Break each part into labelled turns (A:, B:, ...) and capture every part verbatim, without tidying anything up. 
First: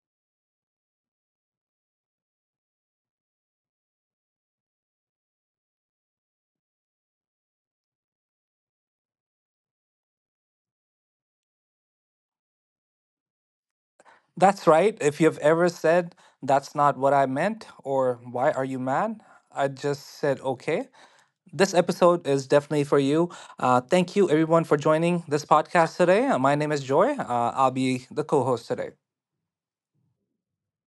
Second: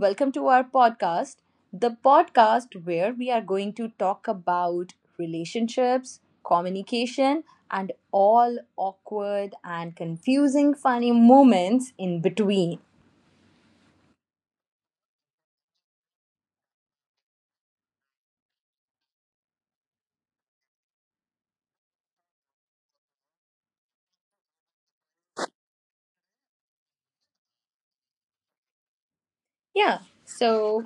A: welcome to our podcast, the podcast where we are going to talk about relationships, communication, and all awkward and confusing funny moments in between.
B: That's right. If you've ever said, that's not what I meant, or why are you mad? I just said, okay. This episode is definitely for you. Uh, thank you, everyone, for joining this podcast today. Uh, My name is Joy. Uh, I'll be the co host today.
A: Yeah, so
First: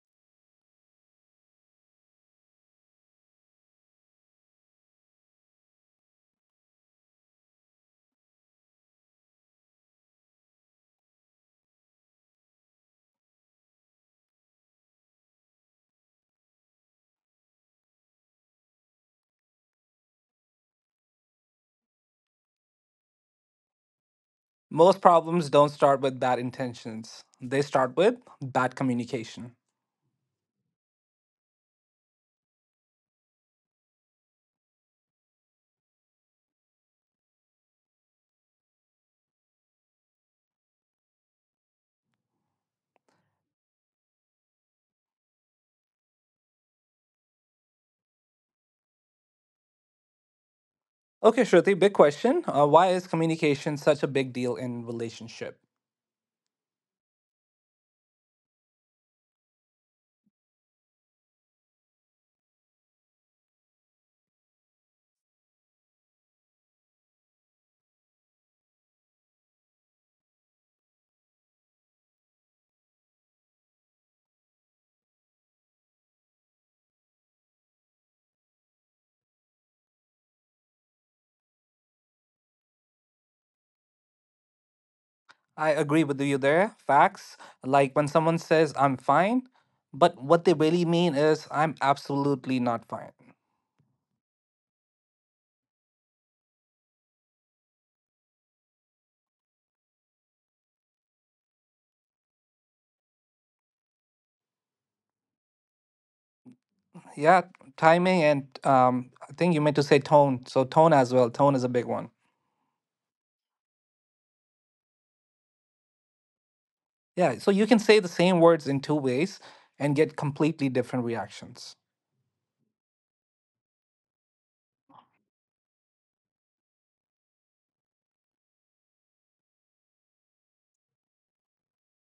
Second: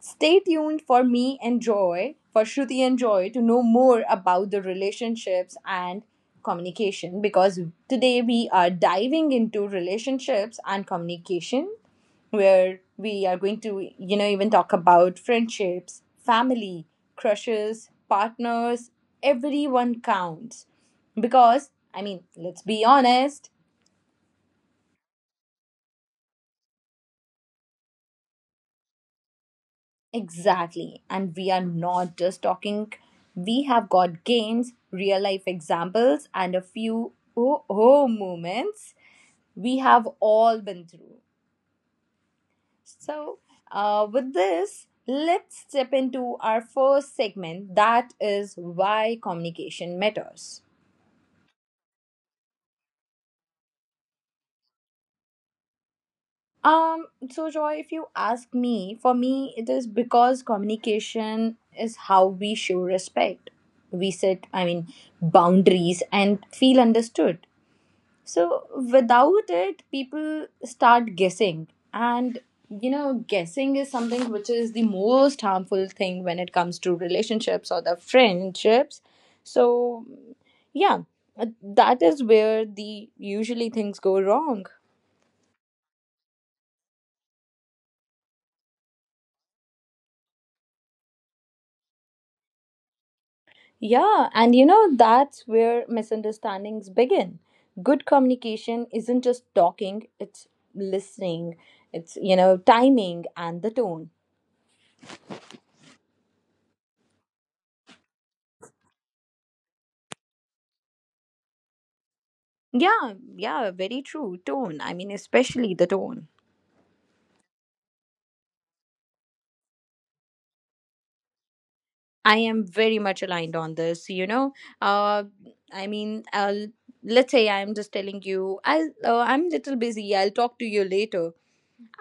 A: stay tuned for me and Joy, for Shruti and Joy, to know more about the relationships and communication because today we are diving into relationships and communication where we are going to, you know, even talk about friendships, family, crushes, partners. Everyone counts. Because, I mean, let's be honest.
B: Most problems don't start with bad intentions, they start with bad communication.
A: Exactly. And we are not just talking, we have got games, real life examples, and a few oh, oh moments we have all been through. So, uh, with this, let's step into our first segment, that is why communication matters.
B: Okay, Shruti, big question. Uh, why is communication such a big deal in relationship?
A: Um, so Joy, if you ask me, for me, it is because communication is how we show respect. We set, I mean, boundaries and feel understood. So without it, people start guessing. And, you know, guessing is something which is the most harmful thing when it comes to relationships or the friendships. So, yeah, uh, that is where the usually things go wrong.
B: I agree with you there. Facts. Like when someone says, I'm fine, but what they really mean is, I'm absolutely not fine.
A: Yeah, and you know, that's where misunderstandings begin. Good communication isn't just talking, it's listening, it's, you know, timing and the tone.
B: Yeah, timing and um, I think you meant to say tone. So, tone as well. Tone is a big one.
A: Yeah, yeah, very true. Tone. I mean, especially the tone.
B: Yeah, so you can say the same words in two ways and get completely different reactions.
A: I am very much aligned on this, you know. Uh, I mean, uh, let's say I'm just telling you, I'll, uh, I'm a little busy, I'll talk to you later.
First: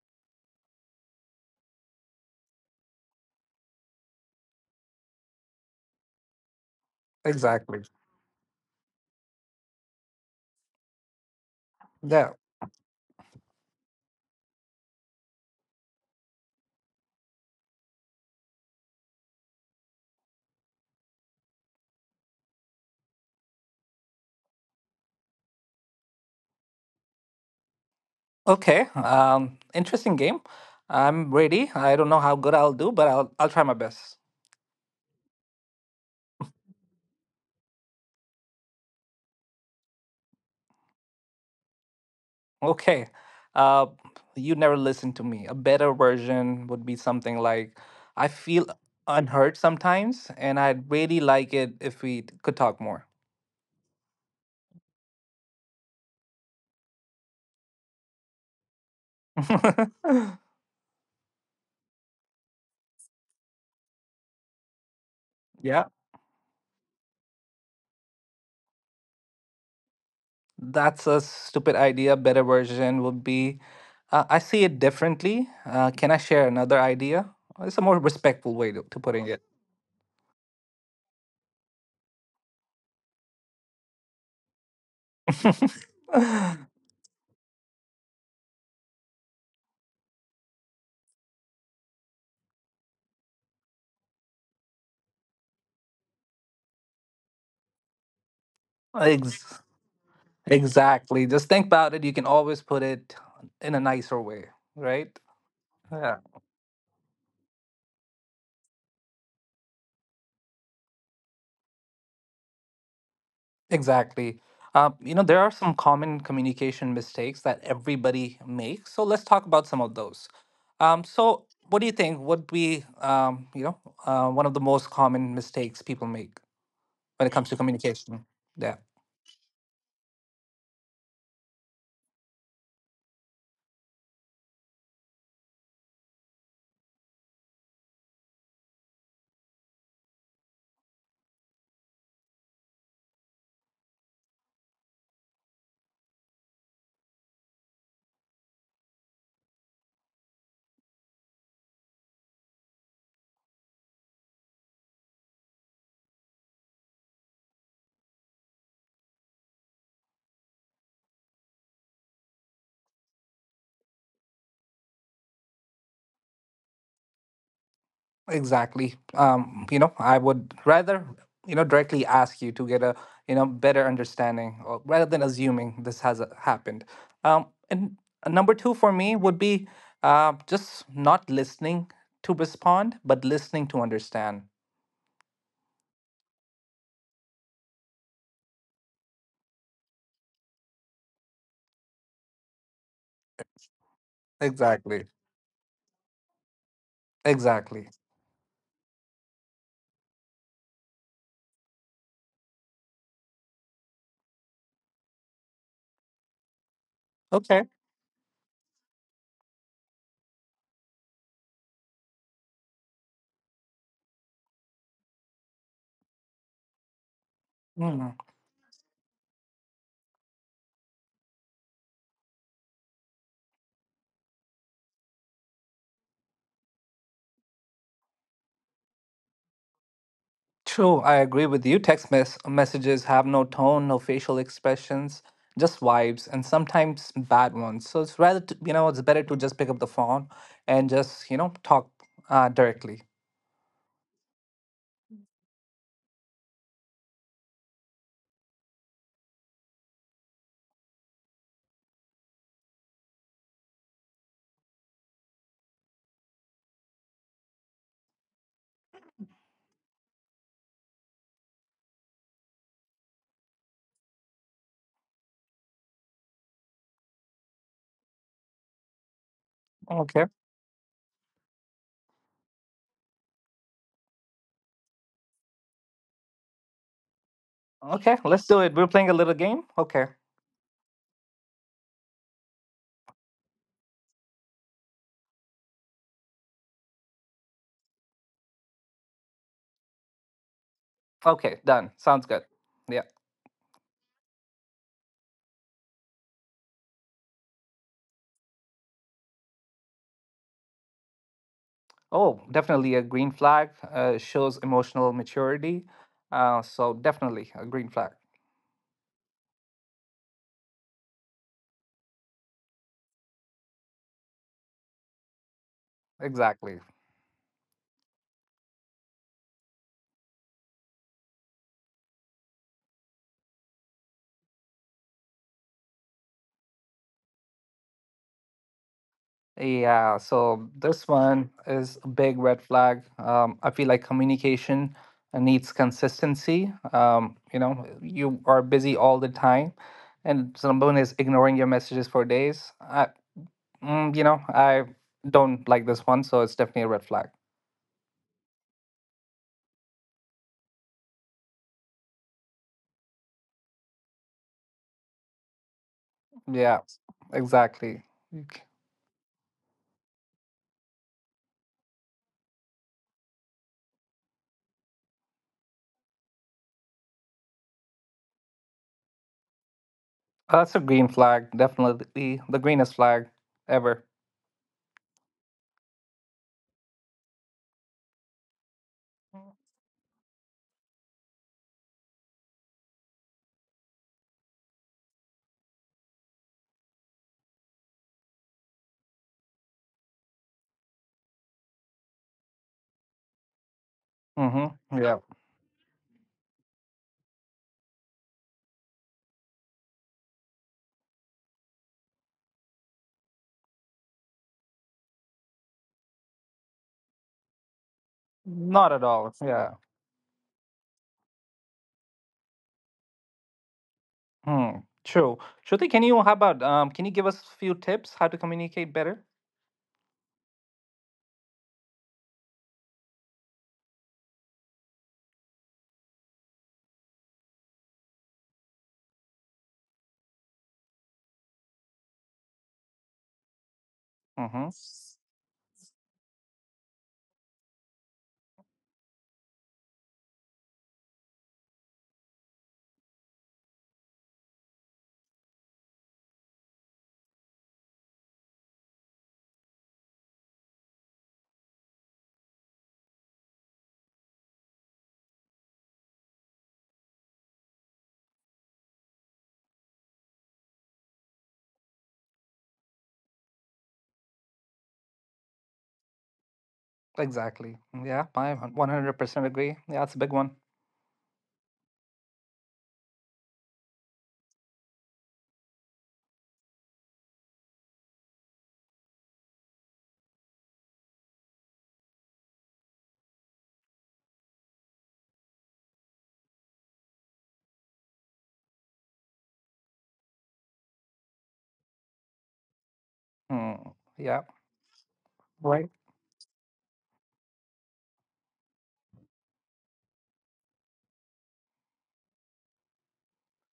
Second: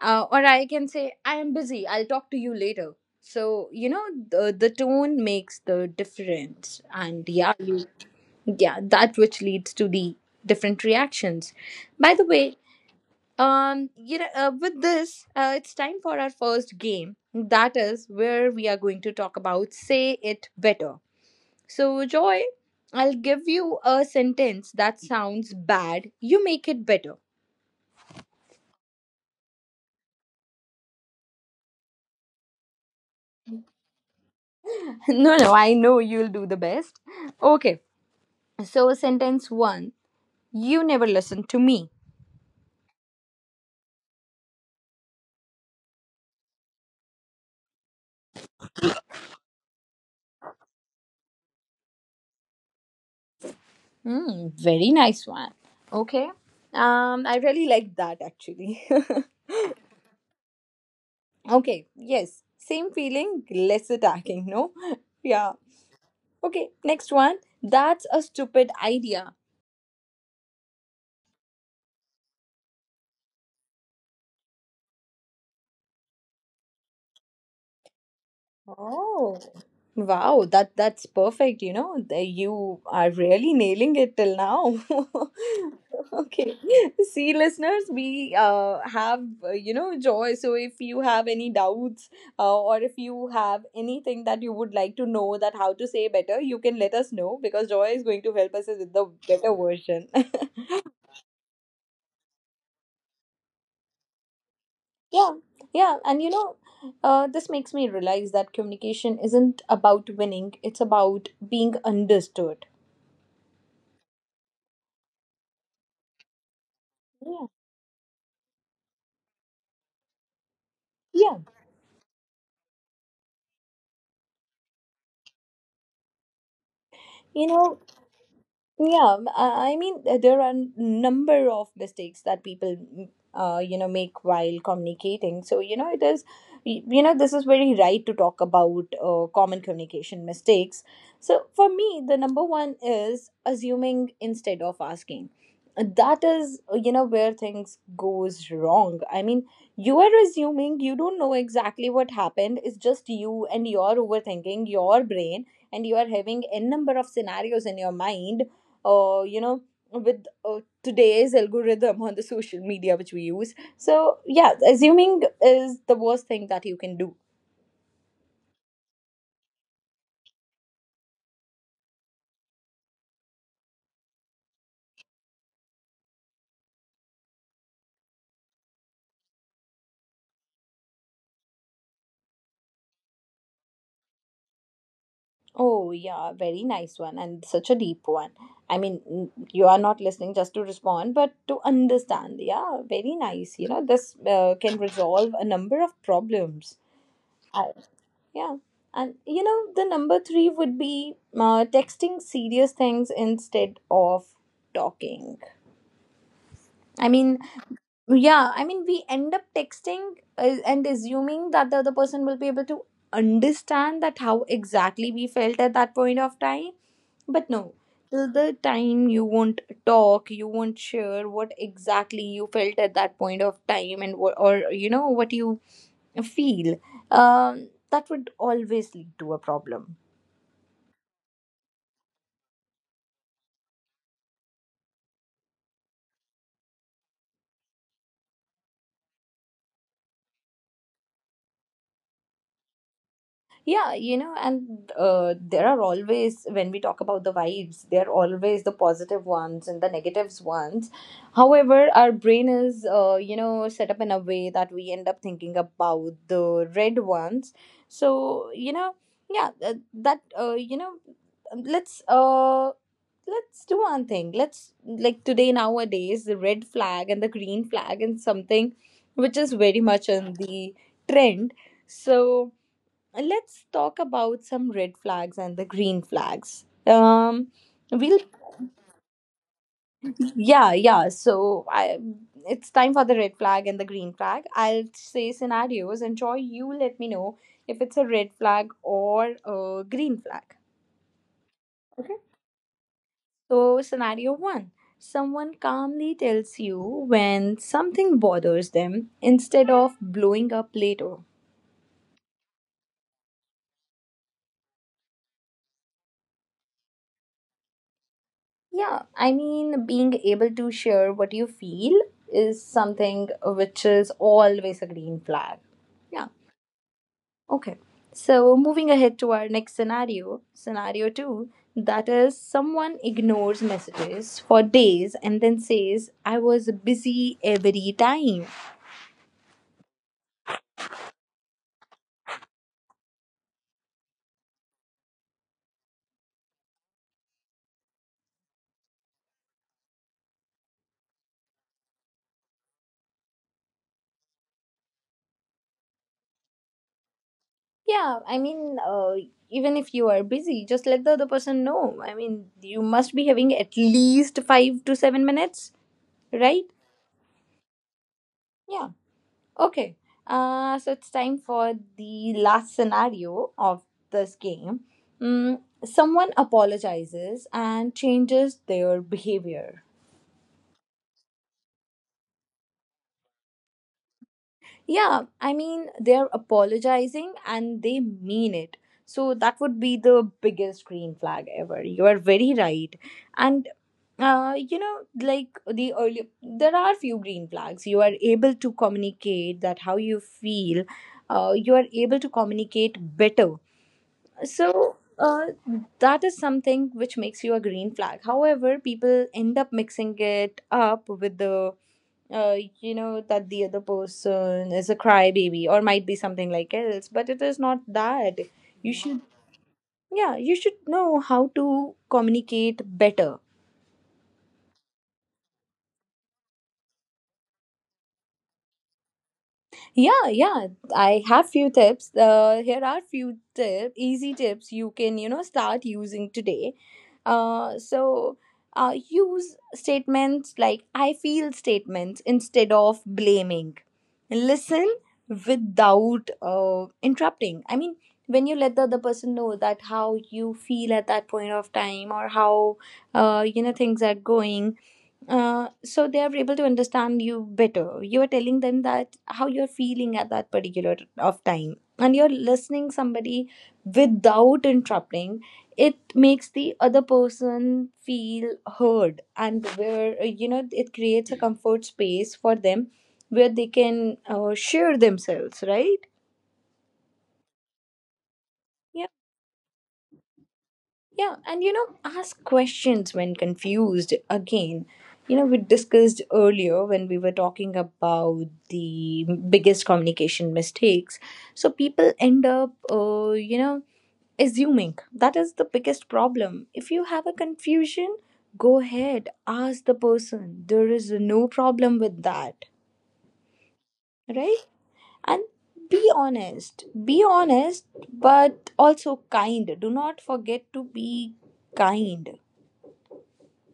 A: uh, Or I can say, I am busy, I'll talk to you later. So, you know, the, the tone makes the difference. And yeah,
B: Exactly.
A: you, yeah, that which leads to the different reactions. By the
B: Yeah.
A: way, um, you know, uh, with this, uh, it's time for our first game. That is where we are going to talk about say it better. So, Joy, I'll give you a sentence that sounds bad. You make it better.
B: Okay, um, interesting game. I'm ready. I don't know how good I'll do, but I'll I'll try my best.
A: No, no, I know you'll do the best. Okay. So, sentence one. You never listen to me.
B: Okay, uh, you never listen to me. A better version would be something like, I feel unheard sometimes, and I'd really like it if we could talk more.
A: Hmm, very nice one. Okay. Um, I really like that actually. Okay, yes. Same feeling, less attacking, no? Yeah.
B: yeah,
A: Okay, next one. That's a stupid idea.
B: that's a stupid idea. Better version would be, uh, I see it differently. Uh, can I share another idea? It's a more respectful way to, to putting
A: Oh,
B: it.
A: wow, that that's perfect, you know. the- You are really nailing it till now. Okay. See, listeners, we uh have uh, you know Joy. So if you have any doubts uh, or if you have anything that you would like to know that how to say better, you can let us know because Joy is going to help us with the better
B: Ex-
A: version.
B: Exactly. Just think about it. You can always put it in a nicer way, right?
A: Yeah. Yeah,
B: Yeah.
A: and you know, uh, this makes me realize that communication isn't about winning, it's about being understood.
B: Exactly. Uh, you know, there are some common communication mistakes that everybody makes. So let's talk about some of those. Um,
A: Yeah,
B: so, what do you think would be, um, you know, uh, one of the most common mistakes people make when it
A: you
B: comes to
A: know,
B: communication? Yeah.
A: Yeah, m- I I mean, uh, there are n- number of mistakes that people, mm, uh, you know, make while communicating. So, you know, it is, y- you know, this is very right to talk about uh, common communication mistakes. So, for me, the number one is assuming instead of asking. Uh, That is, uh, you know, where things goes wrong. I mean, you are assuming you don't know exactly what happened. It's just you and your overthinking, your brain, and you are having n number of scenarios in your mind uh, you know, with uh, today's algorithm on the social media which we use. So, yeah, assuming is the worst thing that you can do.
B: Exactly. Um, you know, I would rather, you know, directly ask you to get a, you know, better understanding or rather than assuming this has uh, happened. Um, and uh, Number two for me would be uh, just not listening to respond, but listening to understand.
A: Oh, yeah, very nice one and such a deep one. I mean, n- you are not listening just to respond, but to understand. Yeah, very nice. You know, this uh, can
B: Exactly.
A: resolve a number of problems. I,
B: Exactly.
A: yeah. And you know, the number three would be uh, texting serious things instead of talking. I mean,
B: Okay.
A: yeah, I mean, we end up texting uh, and assuming that the other person will be able to understand that how exactly we felt at that point of time. But no,
B: Hmm.
A: till the time you won't talk, you won't share what exactly you felt at that point of time and what, or you know, what you feel. Um, that would always lead to a problem.
B: True, I agree with you. Text mes- messages have no tone, no facial expressions, just vibes, and sometimes bad ones. So it's rather, to, you know, it's better to just pick up the phone and just, you know, talk uh, directly.
A: Yeah, you know, and uh, there are always, when we talk about the vibes, there are always the positive ones and the negatives ones. However, our brain is, uh, you know, set up in a way that we end up thinking about the red ones. So, you know, yeah, th- that, uh, you know, let's, uh, let's do one thing. Let's, like today, nowadays, the red flag and the green flag and something which is very much
B: Okay.
A: in the trend. So, let's talk about some red flags and the green flags. Um,
B: Okay,
A: we'll
B: let's do it. We're playing a little game. Okay.
A: yeah yeah so I it's time for the red flag and the green flag. I'll say scenarios and Joy, you let me know if it's a red flag or a green flag.
B: Okay, done.
A: Okay,
B: Sounds good. Yeah.
A: so scenario one, someone calmly tells you when something bothers them instead of blowing up later.
B: Oh, definitely a green flag uh, shows emotional maturity. Uh, so definitely a green flag.
A: Yeah, I mean, being able to share what you feel is something which is always a green flag. Yeah,
B: Exactly.
A: okay. So, moving ahead to our next scenario, scenario two, that is someone ignores messages for days and then says, I was busy every time.
B: Yeah, so this one is a big red flag. Um, I feel like communication uh, needs consistency. Um, you know, you are busy all the time, and someone is ignoring your messages for days. I, mm, you know, I don't like this one, so it's definitely a red flag.
A: Yeah, I mean, uh, even if you are busy, just let the other person know. I mean, you must be having at least five to seven minutes, right?
B: Yeah, exactly. Okay.
A: Yeah. Okay, uh, so it's time for the last scenario of this game. Mm, someone apologizes and changes their behavior.
B: That's a green flag, definitely the greenest flag ever.
A: Yeah, I mean, they're apologizing and they mean it. So that would be the biggest green flag ever. You are very right. And, uh, you know, like the earlier, there are few green flags. You are able to communicate that how you feel. Uh, you are able to communicate better.
B: Mm-hmm.
A: So
B: Yeah,
A: uh, that is something which makes you a green flag. However, people end up mixing it up with the uh, you know that the other person is a crybaby or might be something like else, but it is not that.
B: not
A: You
B: at
A: should,
B: all. Yeah.
A: yeah, you should know how to communicate better.
B: Hmm. True. Shruti, can you, how about, um, can you give us a few tips how to communicate better?
A: Yeah, yeah, I have few tips. Uh, here are few tips, easy tips you can you know start using today. Uh, so uh, Use statements like I feel statements instead of blaming.
B: Mm-hmm.
A: Listen without uh, interrupting. I mean, when you let the other person know that how you feel at that point of time or how uh, you know things are going, uh, so they are able to understand you better. You are telling them that how you're feeling at that particular of time and you're listening somebody without interrupting. It makes the other person feel heard and where uh, you know it creates a comfort space for them where they can uh, share themselves, right?
B: Exactly. Mm, yeah, I
A: Yeah.
B: one hundred percent agree. Yeah, it's a big one.
A: Yeah, and you know, ask questions when confused. Again, you know, we discussed earlier when we were talking about the biggest communication mistakes. So people end up, uh, you know, assuming that is the biggest problem. If you have a confusion, go ahead, ask the person. There is no problem with that,
B: Hmm. Yeah.
A: right? And
B: Right.
A: be honest, be honest, but also kind. Do not forget to be kind.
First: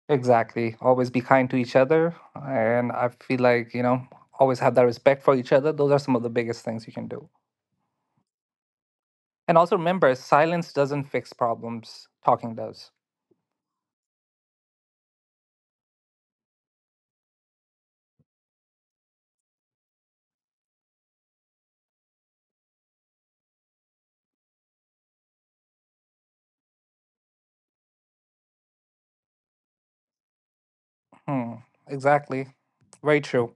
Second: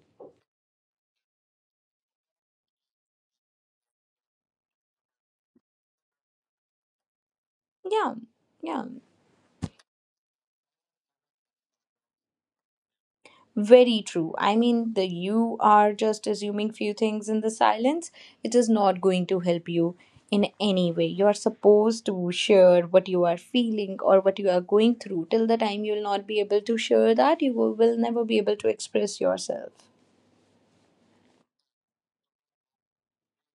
B: Exactly. Always be kind to each other. And I feel like, you know, always have that respect for each other. Those are some of the biggest things you can do.
A: Yeah, yeah,
B: And also remember, silence doesn't fix problems, talking does.
A: very true. I mean, the you are just assuming few things in the silence. It is not going to help you in any way. You are supposed to share what you are feeling or what you are going through. Till the time you will not be able to share that, you will will never be able to express yourself.
B: Hmm, exactly. Very true.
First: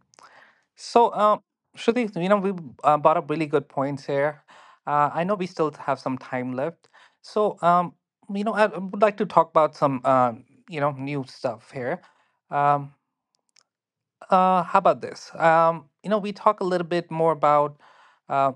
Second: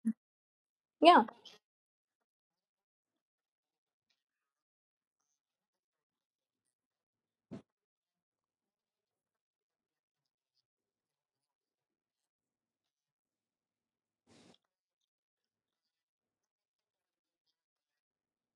B: So,
A: Yeah.
B: um, Shruti, you know, we uh, brought up really good points here. Uh, I know we still have some time left. So, um, you know, I I would like to talk about some, uh, you know, new stuff here. Um, uh, how about this? Um, you know, we talk a little bit more about, uh,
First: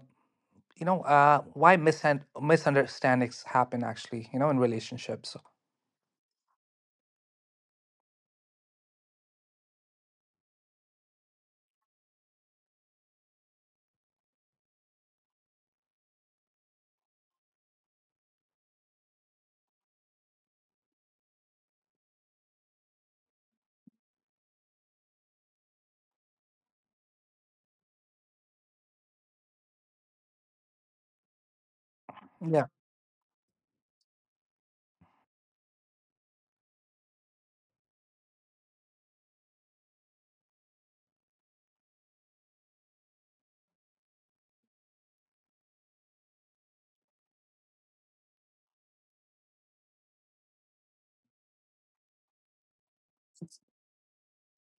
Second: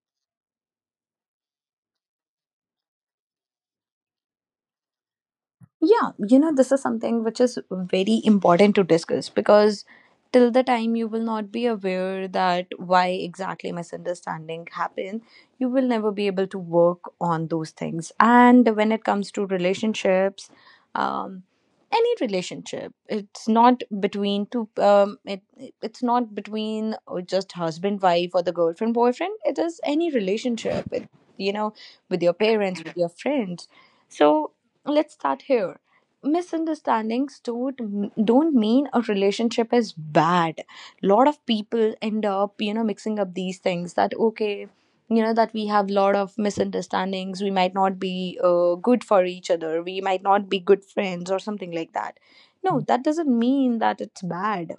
B: you know, uh, why misun misunderstandings happen actually, you know, in relationships.
A: Yeah, you know, this is something which is very important to discuss because till the time you will not be aware that why exactly misunderstanding happened, you will never be able to work on those things. And when it comes to relationships, um, any relationship, it's not between two. Um, it it's not between uh, just husband wife or the girlfriend boyfriend. It is any relationship. It, you know, with your
B: Yeah,
A: parents, with your friends. So let's start here. Misunderstandings don't don't mean a relationship is bad. Lot of people end up, you know, mixing up these things that okay, you know, that we have lot of misunderstandings. We might not be uh, good for each other. We might not be good friends or something like that. No, that doesn't mean that it's bad.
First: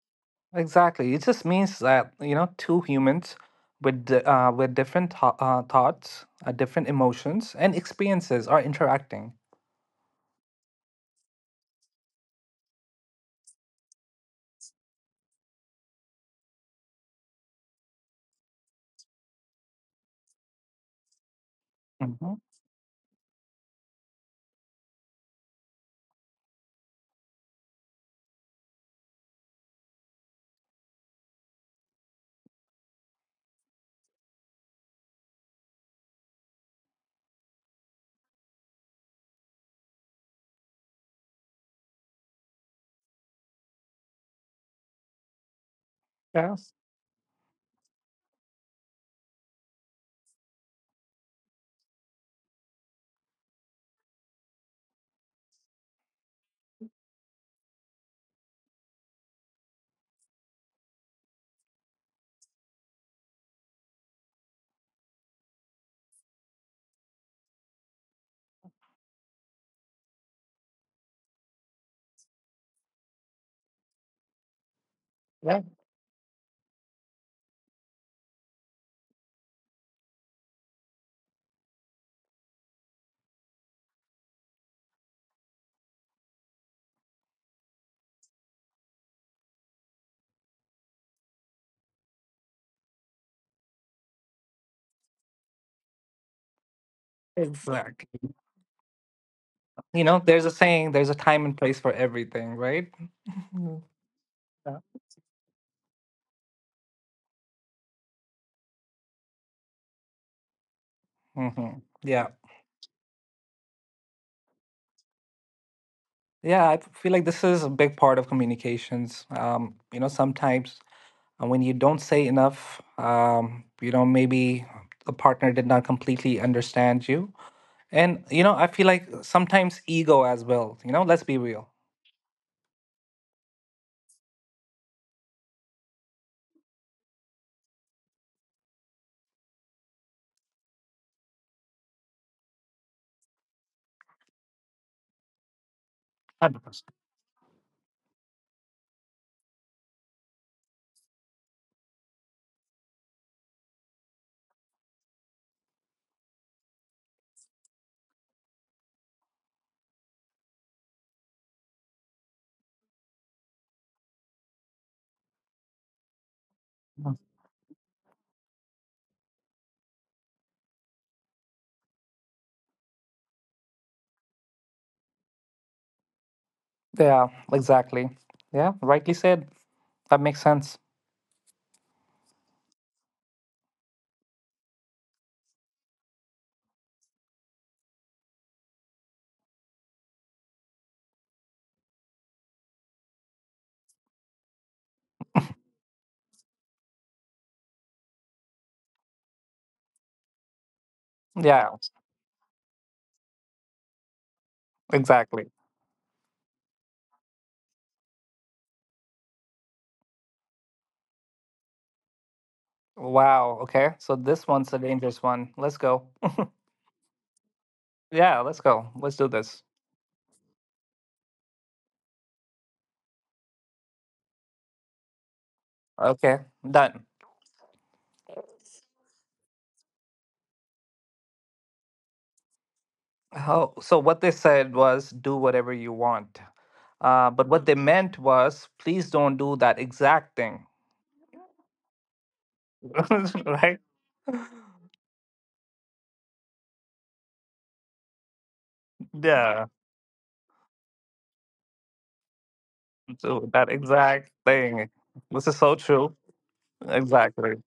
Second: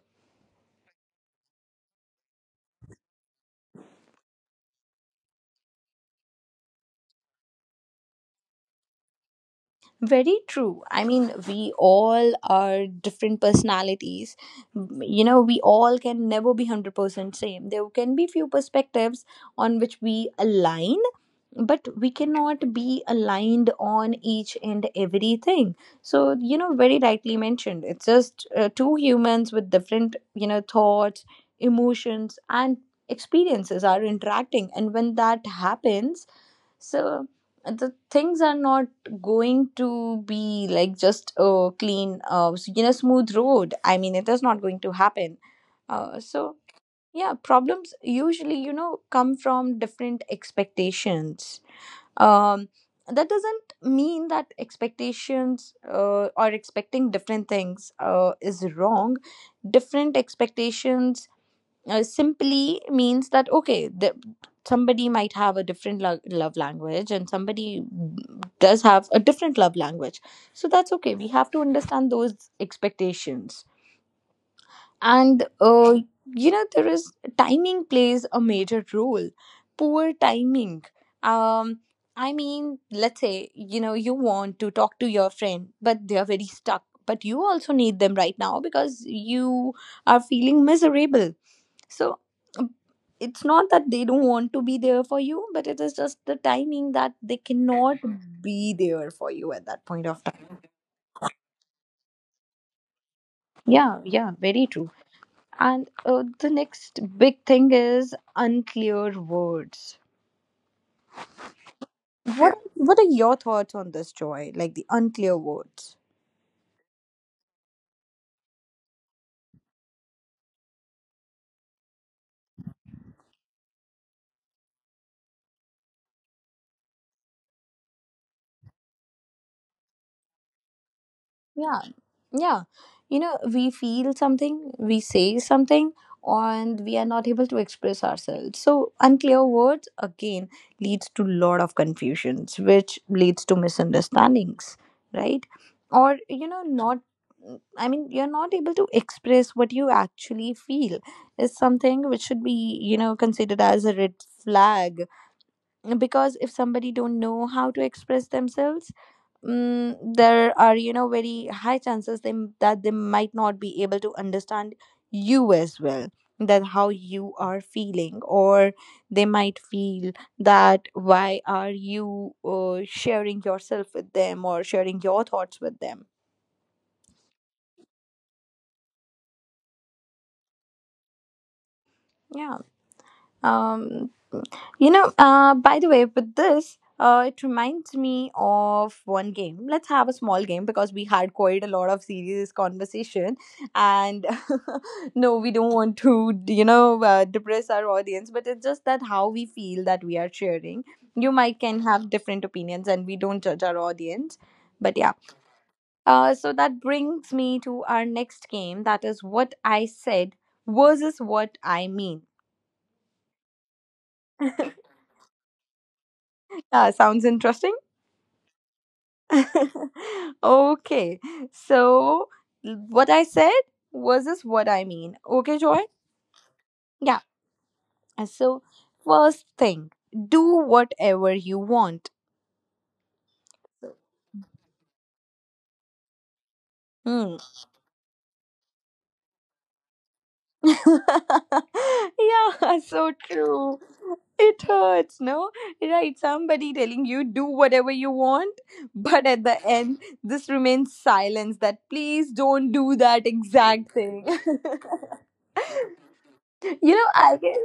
B: exactly. It just means that, you know, two humans with di- uh, with different tho- uh, thoughts, uh, different emotions, and experiences are interacting.
A: Very true. I mean, we all are different personalities. M- You know, we all can never be one hundred percent same. There can be few perspectives on which we align, but we
B: Hmm.
A: cannot be aligned on each and everything. So, you know, very rightly mentioned. It's just uh, two humans with different, you know, thoughts, emotions, and experiences are interacting. And when that happens, so the things are not going to be like just a clean uh, s- you know, smooth road. I mean, it is not going to happen. uh, so
B: Yes.
A: yeah, problems usually, you know, come from different expectations. um that doesn't mean that expectations, uh, or expecting different things uh, is wrong. Different expectations uh, simply means that okay, the, somebody might have a different lo- love language, and somebody does have a different love language. So that's okay, we have to understand those expectations. And
B: Yeah.
A: uh, you know, there is timing plays a major role. Poor timing. um I mean, let's say, you know, you want to talk to your friend but they are very stuck. But you also need them right now because you are feeling miserable. So um, it's not that they don't want to be there for you, but it is just the timing that they cannot
B: Exactly.
A: be there for you at that
B: You
A: point
B: know,
A: of
B: there's a
A: time.
B: saying, there's a time and place for everything, right? Mhm.
A: Yeah, yeah, very
B: Yeah.
A: true. And uh, the next big thing is unclear words.
B: Hmm. Yeah.
A: What what are your thoughts on this, Joy? Like the unclear words?
B: Yeah, I feel like this is a big part of communications. Um, you know, sometimes and when you don't say enough, um, you know, maybe the partner did not completely understand you. And, you know, I feel like sometimes ego as well, you know, let's be real.
A: Yeah, yeah. You know, we feel something, we say something, and we are not able to express ourselves. So unclear words again leads to lot of confusions, which leads to misunderstandings, right? Or you know,
B: one hundred percent.
A: not. I mean, you're not able to express what you actually feel is something which should be, you know, considered as a red flag. Because if somebody don't know how to express themselves, mm, there are, you know, very high chances they, that they might not be able to understand you as well, that how you are feeling, or they might feel that why are you uh, sharing yourself with them or sharing your thoughts with them.
B: Yeah, exactly. Yeah, rightly said. That makes sense.
A: Yeah. um You know, uh, by the way, with this, uh, it reminds me of one game. Let's have a small game because we had quite a lot of serious conversation, and no, we don't want to, you know, uh, depress our audience. But it's just that how we feel that we are sharing. You might
B: Yeah,
A: can have different opinions, and we don't judge our audience. But yeah,
B: exactly.
A: uh, so that brings me to our next game. That is what I said versus what I mean.
B: Wow. Okay. So this
A: Yeah,
B: one's a dangerous one. Let's go.
A: sounds interesting.
B: Yeah, let's go. Let's do this.
A: Okay. So what I said versus what I mean. Okay, Joy?
B: Okay, done.
A: Yeah. Uh, So first thing, do whatever you want.
B: How, so what they said was do whatever you want. Uh,
A: Hmm.
B: but what they meant was please don't do that exact thing.
A: Yeah, so
B: right?
A: true. It hurts, no? Right, somebody telling you do whatever you want, but at the
B: Yeah.
A: end, this remains silence that please don't do that
B: So that
A: exact thing.
B: exact thing. This is so true.
A: You know, i
B: Exactly.
A: guess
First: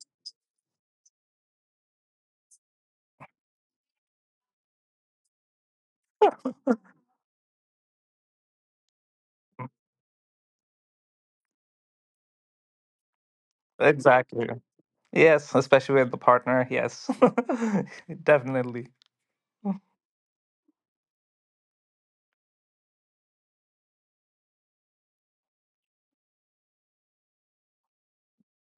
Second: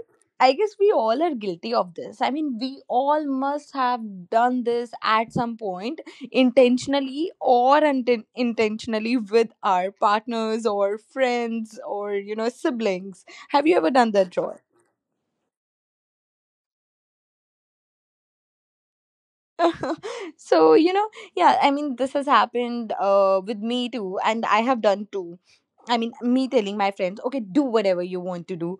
A: i guess we all are guilty of this. I mean, we all must have done this at some point, intentionally or unintentionally, intentionally with our partners or friends or, you know, siblings. Have you ever done that,
B: Exactly.
A: Joy?
B: Yes, especially with the partner. Yes. Definitely.
A: So you know, yeah, I mean, this has happened uh, with me too, and I have done too. I mean, me telling my friends, okay, do whatever you want to do,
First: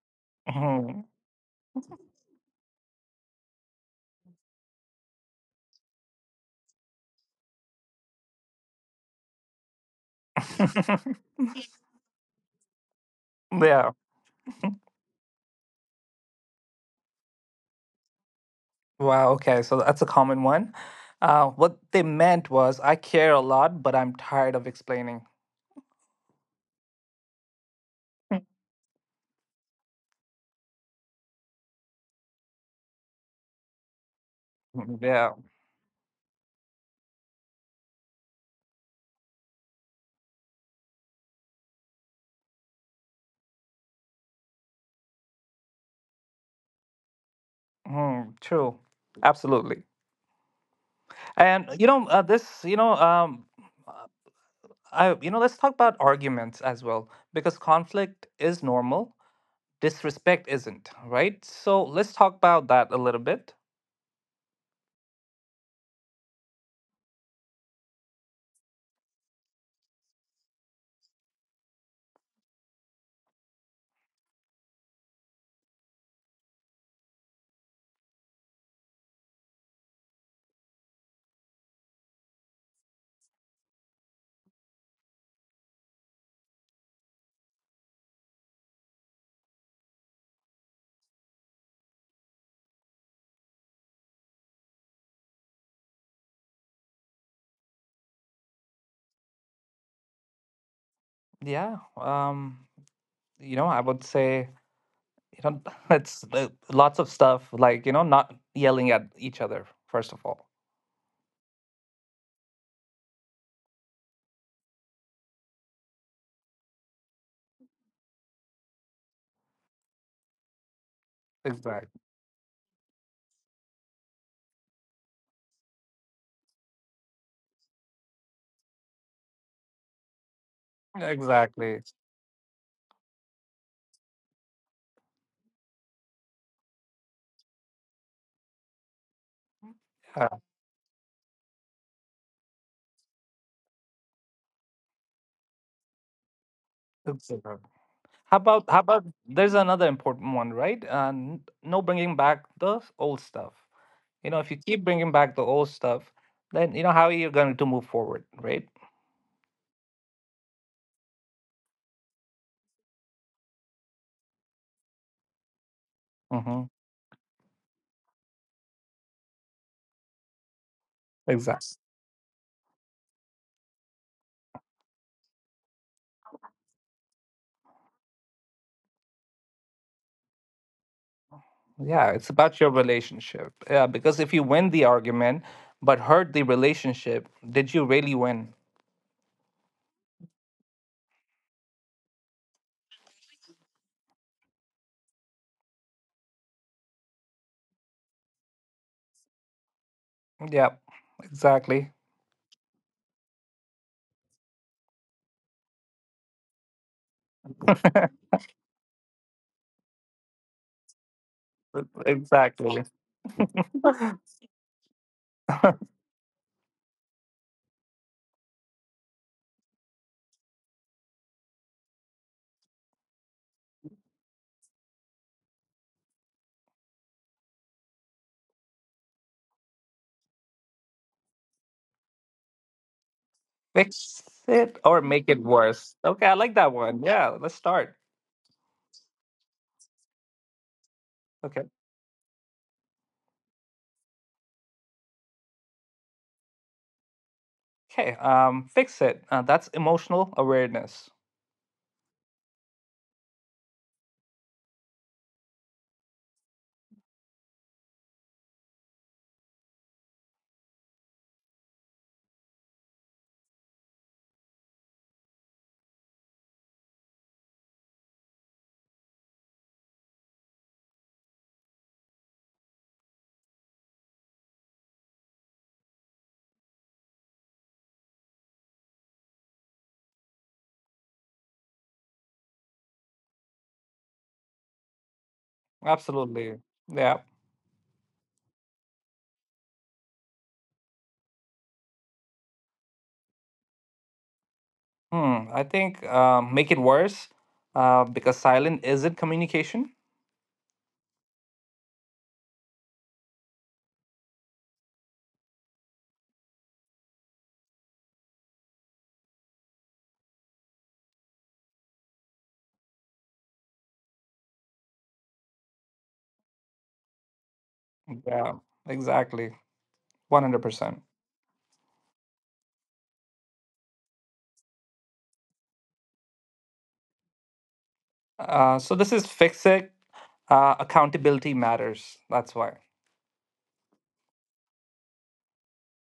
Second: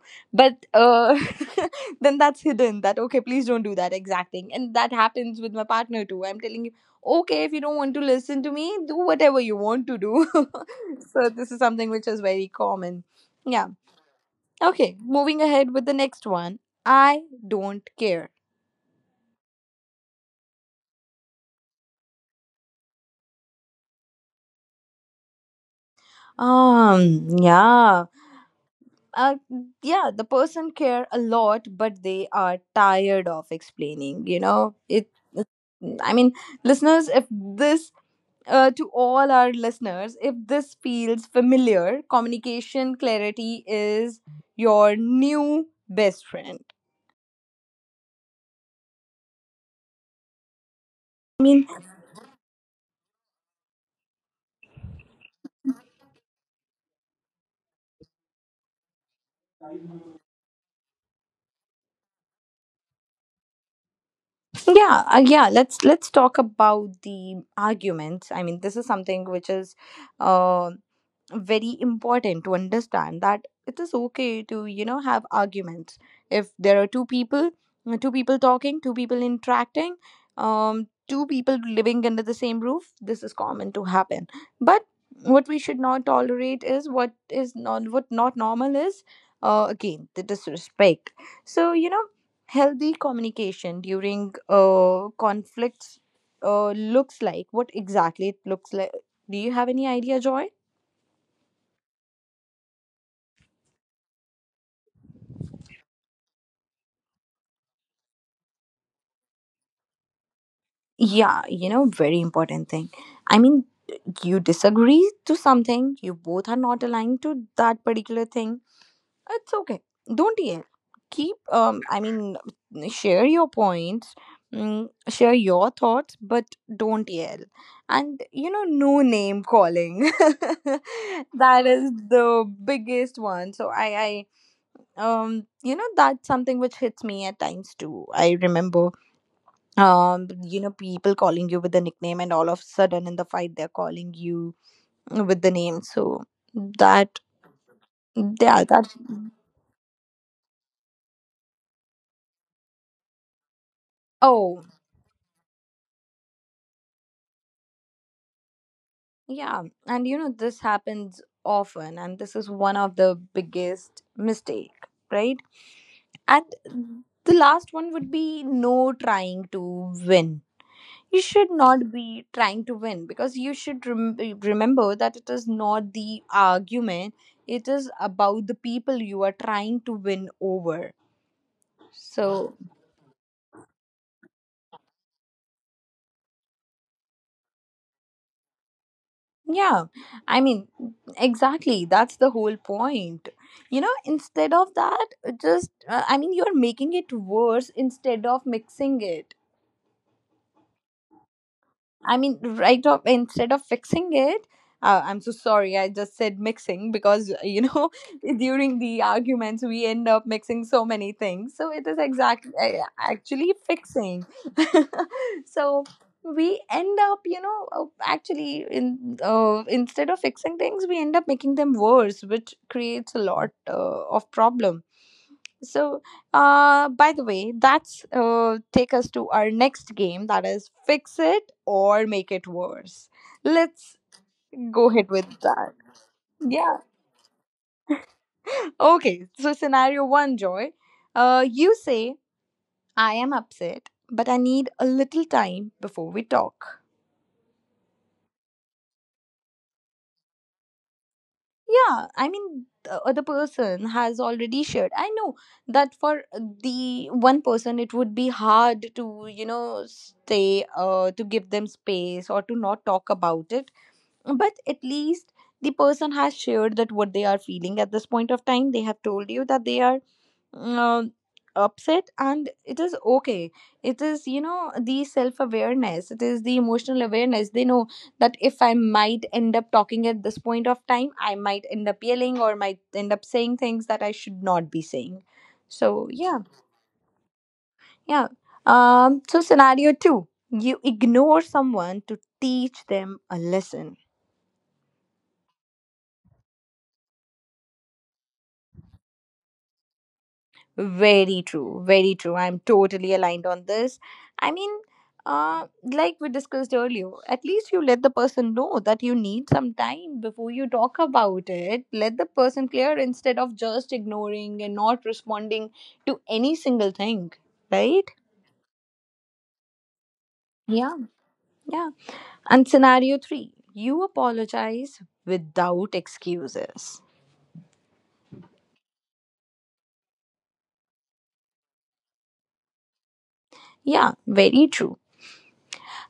A: but
B: Mhm.
A: uh, then that's hidden, that okay, please don't do that exact thing. And that happens with my partner too, I'm telling you, okay, if you don't want to listen to me, do whatever you want to do. So this is something which is very common. Yeah.
B: yeah.
A: Okay. Moving ahead with the next one. I don't care.
B: Wow. Okay. So that's a common one. Uh, what they meant was I care a lot, but I'm tired of explaining.
A: Um, yeah. uh, yeah, the person care a lot, but they are tired of explaining. You know, it.
B: yeah.
A: it- I mean, listeners, if this, uh, to all our listeners, if this feels familiar, communication clarity is your new best friend.
B: Hmm. True. Absolutely.
A: I mean,
B: And you know, uh, this, you know, um, uh, I, you know, Let's talk about arguments as well, because conflict is normal, disrespect isn't, right? So let's talk about that a little bit.
A: yeah, uh, yeah. Let's let's talk about the arguments. I mean, this is something which is, um very important to understand that it is okay to, you know, have arguments if there are two people, uh, two people talking, two people interacting, um two people living under the same roof. This is common to happen. But what we should not tolerate is, what is not, what not normal is, uh, again, the disrespect. So you know, healthy communication during uh, conflicts uh, looks like, what exactly it looks like. Do you have any idea, Joy?
B: Yeah. Um, you know, I would say, you know, it's uh, lots of stuff like, you know, not yelling at each other, first of all.
A: Yeah, you know, very important thing. I mean, you disagree to something, you both are not aligned to that particular thing. It's okay. Don't yell. Keep, um,
B: Exactly.
A: I mean, share your points, mm, share your thoughts, but don't yell. And, you know, no name calling. That
B: Exactly.
A: is the biggest one. So I, I, um, you know, that's something which hits me at times too. I remember,
B: Yeah.
A: um you know, people calling you with the nickname, and all of a sudden in the fight they're calling you with the name, so that,
B: Exactly. How about
A: yeah,
B: how
A: that,
B: about there's another important one, right? Uh, n- no bringing back the old stuff. You know, if you
A: oh
B: keep bringing back the old stuff, then you know how you're going to move forward, right?
A: yeah, and you know, this happens often, and this is one of the biggest mistake, right? And
B: Mm-hmm.
A: the last one would be no trying to win. You should
B: Exactly.
A: not be trying to win because you should rem- remember that it is not the argument, it is about the people you are trying to win over.
B: Yeah, it's
A: So
B: about your relationship. Yeah, because if you win the argument but hurt the relationship, did you really win?
A: yeah, I mean, exactly, that's the whole point. You know, instead of that, just uh, I mean, you're making it worse instead of mixing it.
B: Yeah, exactly.
A: I mean, right off, instead of fixing it, uh, I'm so sorry, I just said mixing because, uh, you know, during the arguments, we end up mixing so many things. So it is exactly
B: exactly.
A: actually fixing. So we end up, you know, uh, actually, in uh, instead of fixing things, we end up making them worse, which creates a lot uh, of problem. So uh, by the way, that's uh, take us to our next game, that is fix it or make it worse. Let's
B: Fix it
A: go
B: or
A: ahead
B: make it
A: with that.
B: worse. Okay, I like that
A: Yeah.
B: one. Yeah, let's start.
A: Okay. So scenario one, Joy. Uh,
B: Okay.
A: you say, I am upset, but I need a little time before we talk.
B: Okay, um, fix it. Uh, that's emotional awareness.
A: Yeah, I mean, the other person has already shared. I know that for the one person it would be hard to, you know, stay, uh, to give them space or to not talk about it, but at least the person has shared that what they are feeling at this point of time, they have told you that they are uh, upset, and it is okay. It is, you know, the self awareness, it is the emotional awareness. They know that if I might end up talking at this point of time, I might end up yelling or might end up saying things that I should not be saying. So yeah,
B: Absolutely. Yeah.
A: yeah. Um so scenario two, you ignore someone to teach them a lesson.
B: Hmm. I think um, make it worse uh, because silent isn't communication.
A: Very true, very true. I'm totally aligned on this. I mean, uh, like we discussed earlier, at least you let the person know that you need some time before you talk about it. Let the person clear instead of just ignoring and not responding to any single thing, right?
B: Yeah, exactly.
A: Yeah,
B: one hundred percent.
A: yeah. And scenario three, you apologize without excuses.
B: Uh, so this is fix it. Uh, accountability matters. That's why.
A: Yeah, very true.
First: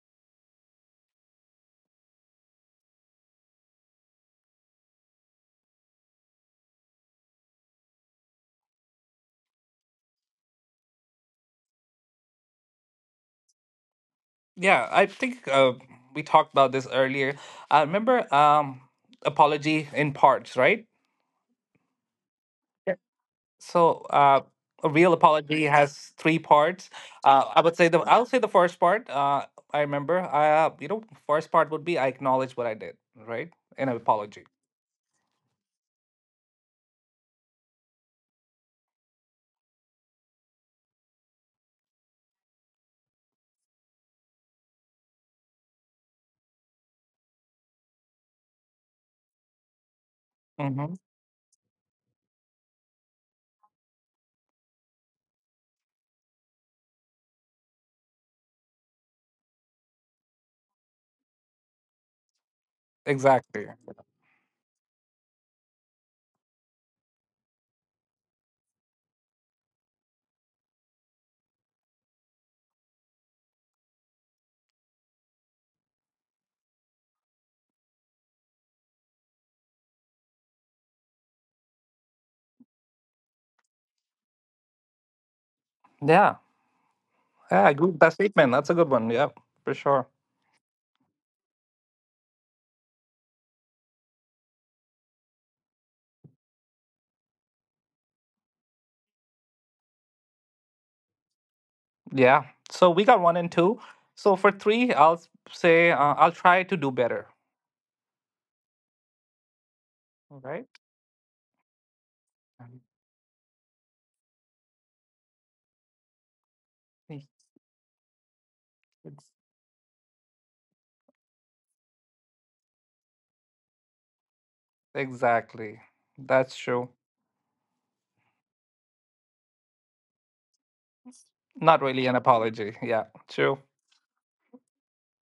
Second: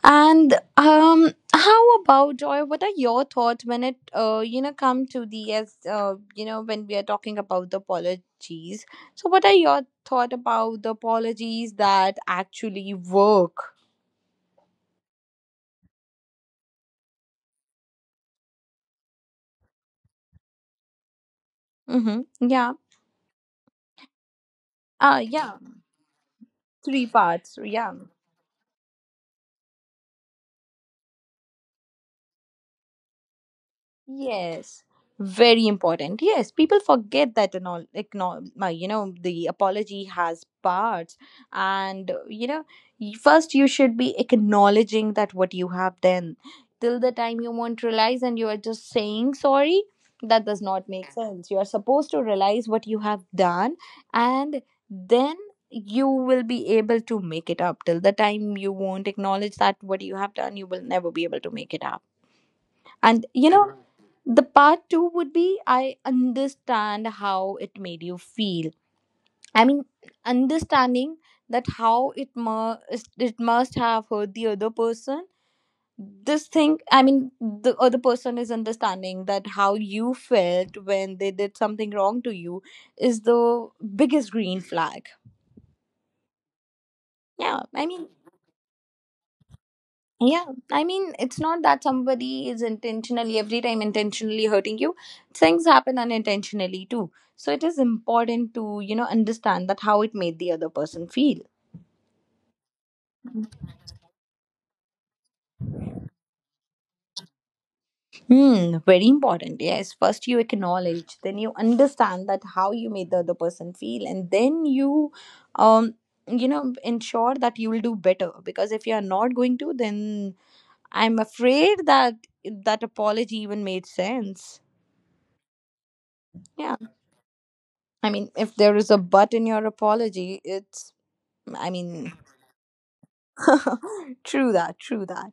A: And um, how about, Joy? What are your thoughts when it, uh, you know, come to the, as, uh, you know, when we are talking about the apologies? So, what are your thought about the apologies that actually work?
B: Yeah, I think uh, we talked about this earlier. I remember um, apology in parts, right?
A: Mm-hmm. Yeah.
B: So, uh, a real
A: Uh yeah.
B: apology has three parts.
A: Three
B: Uh,
A: parts.
B: I would say
A: Yeah.
B: the I'll say the first part. Uh, I remember. Uh, you know, first part would be I acknowledge what I did, right? In an apology.
A: Yes, very important. Yes, people forget that and all. Ignore, uh, you know, the apology has parts, and, uh, you know, y- first you should be acknowledging that what you have done. Till the time you won't realize, and you are just saying sorry, that does not
B: Mm-hmm.
A: make sense. You are supposed to realize what you have done, and then you will be able to make it up. Till the time you won't acknowledge that what you have done, you will never be able to make it up. And you
B: Exactly.
A: know, the part two would be, I understand how it made you feel. I mean, understanding that how it must it must have hurt the other person. This thing, I mean, the other person is understanding that how you felt when they did something wrong to you is the biggest green flag.
B: Yeah.
A: Yeah,
B: Yeah. I
A: I
B: agree with
A: mean,
B: that statement. That's a good one. Yeah, for sure.
A: Yeah, I mean, it's not that somebody is intentionally every time intentionally hurting you. Things happen unintentionally too. So it is important to, you know, understand that how it made the other person feel.
B: Yeah. So we got one and two. So for three, I'll s- say uh, I'll try to do better.
A: Hmm, very important. Yes, first you
B: All right.
A: acknowledge, then you understand that how
B: Um,
A: you made the other person feel, and then you, um, you know,
B: y-
A: ensure that you will do better. Because if you are
B: it's-
A: not going to, then I'm afraid that that apology even made sense.
B: Exactly. That's
A: Yeah.
B: true.
A: I mean, if there is a but in your apology, it's, I
B: Not really
A: mean,
B: an apology. Yeah. True.
A: true that, true that.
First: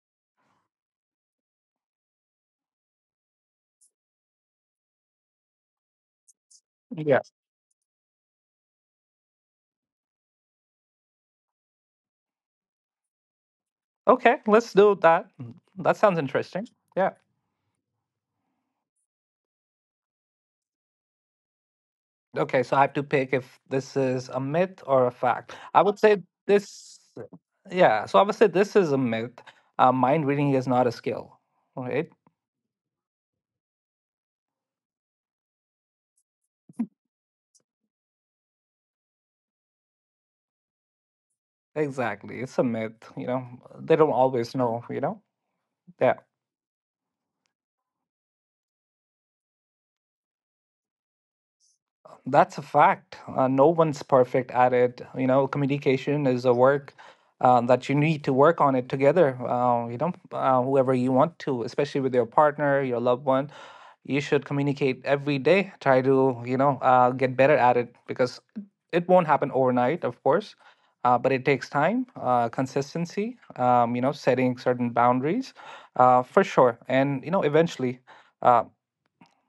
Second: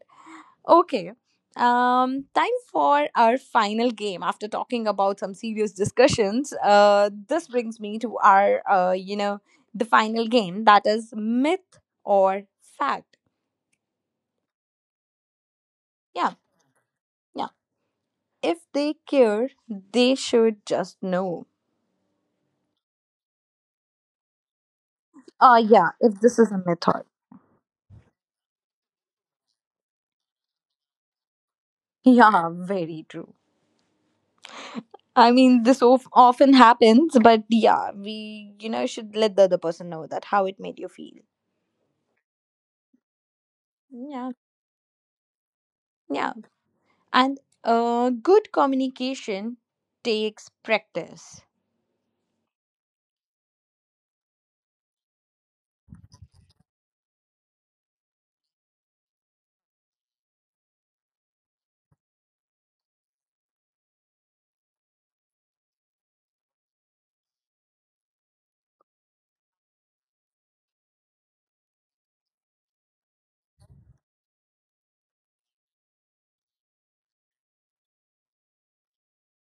A: Okay. Um, time for our final game. After talking about some serious discussions, uh,
B: Yeah.
A: this brings me to our, uh, you know, the final game, that is myth or fact.
B: Okay, let's do that. That sounds
A: Yeah,
B: interesting. Yeah.
A: yeah. If they care, they should just know.
B: Okay, so I have to pick if this is a myth or a fact.
A: Uh,
B: I
A: yeah,
B: would say
A: if this is a
B: this,
A: method.
B: yeah, so I would say this is a myth. Uh, mind reading is not a skill, right?
A: Yeah, very true. I mean, this of- often happens, but yeah, we, you know, should let the other person know that how it made you feel.
B: Exactly. It's a myth, you know. They don't
A: Yeah,
B: always know, you know? Yeah.
A: yeah. And uh, good communication takes practice.
B: That's a fact. Uh, no one's perfect at it. You know, communication is a work uh, that you need to work on it together. Uh, you know, uh, whoever you want to, especially with your partner, your loved one, you should communicate every day. Try to, you know, uh, get better at it because it won't happen overnight, of course, uh, but it takes time, uh, consistency, um, you know, setting certain boundaries uh, for sure. And, you know, eventually. uh,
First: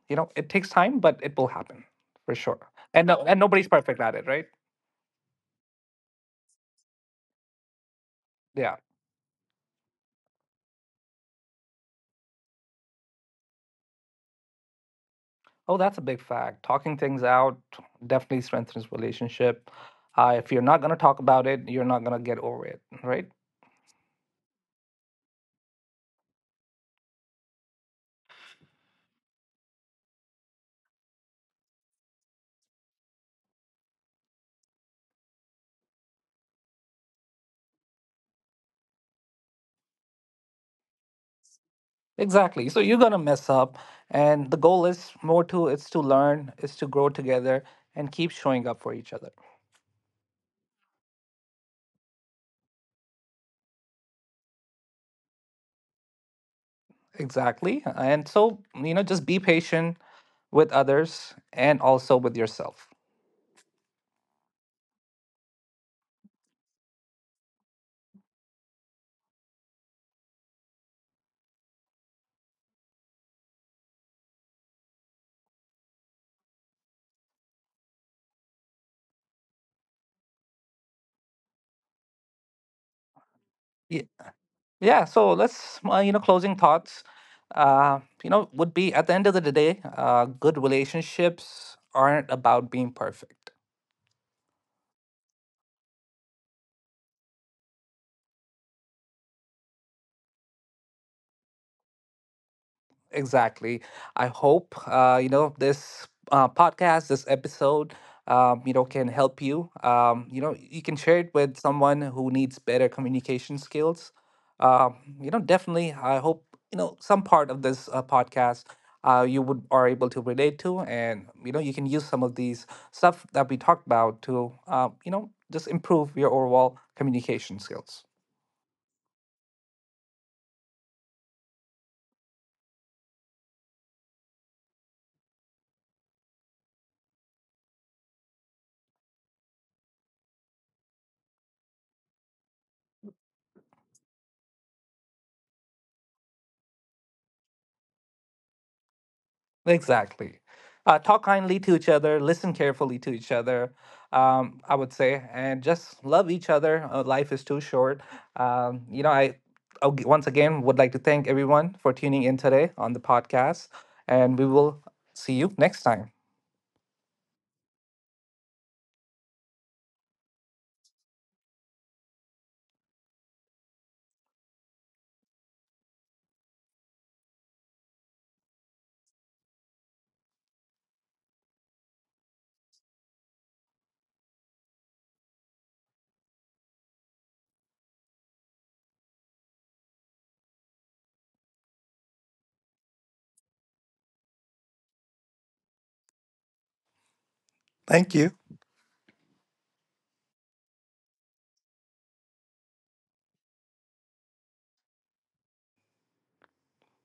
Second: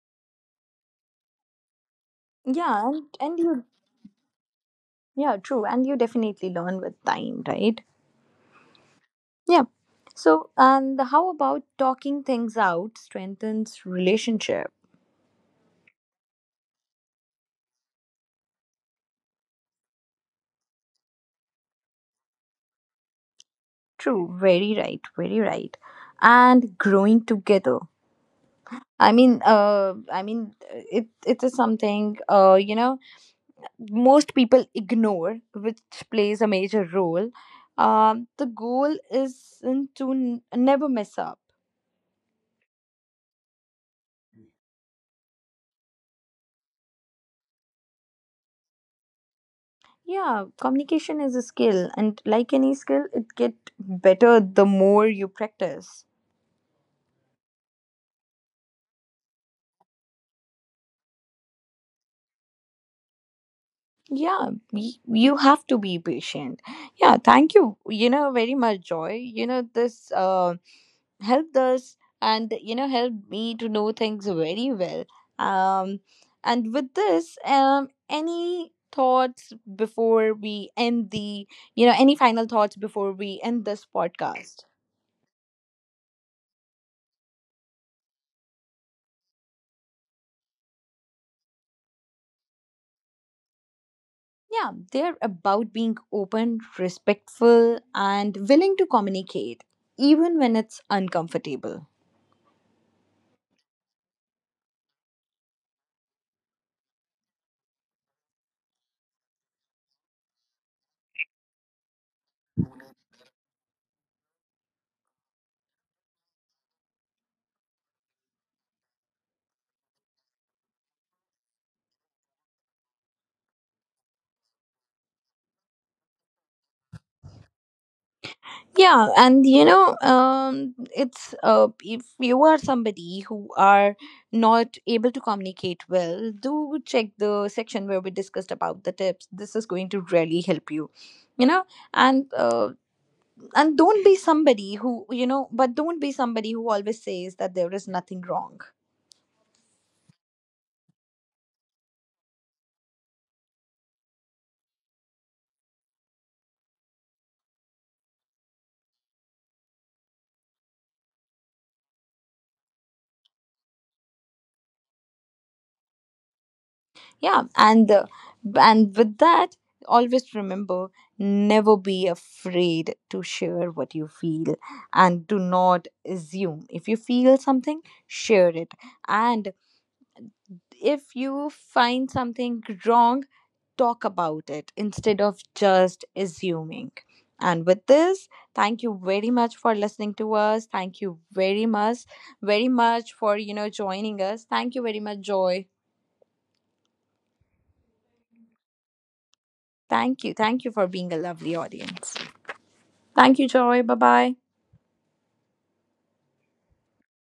B: you know, it takes time but it will happen for sure.
A: Yeah,
B: And
A: and,
B: no,
A: and
B: and
A: you,
B: nobody's perfect at it, right?
A: yeah, true. And you definitely learn with time, right?
B: Yeah.
A: Yeah. So, and how about, talking things out strengthens relationship?
B: Oh, that's a big fact. Talking things out definitely strengthens relationship. Uh, if you're not going to talk about it, you're not going to get over it, right?
A: True, very right, very right. And growing together. I mean, uh, I mean, it it is something, uh, you know, most people ignore, which plays a major role. Um, the goal isn't to n- never mess up.
B: Exactly, so you're going to mess up, and the goal is more to, it's to learn, is to grow together and keep showing up for each other.
A: Yeah, communication is a skill, and like any skill, it get better the more you practice.
B: Exactly, and so you know, just be patient with others and also with yourself.
A: Yeah, y- you have to be patient. Yeah, thank you. You know very much, Joy. You know this. Uh, helped us, and you know, helped me to know things very well. um and with this, um any thoughts before we end the, you know, any final thoughts before we end this podcast?
B: Yeah, so let's, uh, you know, closing thoughts, uh, you know, would be at the end of the day, uh, good relationships aren't about being perfect.
A: Yeah, they're about being open, respectful, and willing to communicate even when it's uncomfortable.
B: Exactly. I hope uh, you know this uh, podcast, this episode, um, you know, can help you. Um, you know, you can share it with someone who needs better communication skills. Um, you know, definitely. I hope you know some part of this uh, podcast uh, you would are able to relate to, and you know, you can use some of these stuff that we talked about to uh, you know just improve your overall communication skills.
A: Yeah, and you know, um it's, uh if you are somebody who are not able to communicate well, do check the section where we discussed about the tips. This is going to really help you, you know. And uh, and don't be somebody who, you know, but don't be somebody who always says that there is nothing wrong.
B: Exactly. Uh, talk kindly to each other, listen carefully to each other, um, I would say, and just love each other. Uh, life is too short. Um, you know, I ag- once again would like to thank everyone for tuning in today on the podcast, and we will see you next time.
A: Yeah, and uh, and with that, always remember, never be afraid to share what you feel. And do not assume. If you feel something, share it. And if you find something wrong, talk about it instead of just assuming. And with this, thank you very much for listening to us. Thank you very much, very much for, you know, joining us. Thank you very much, Joy.
B: Thank you.
A: Thank you, thank you for being a lovely audience. Thank you, Joy. Bye bye.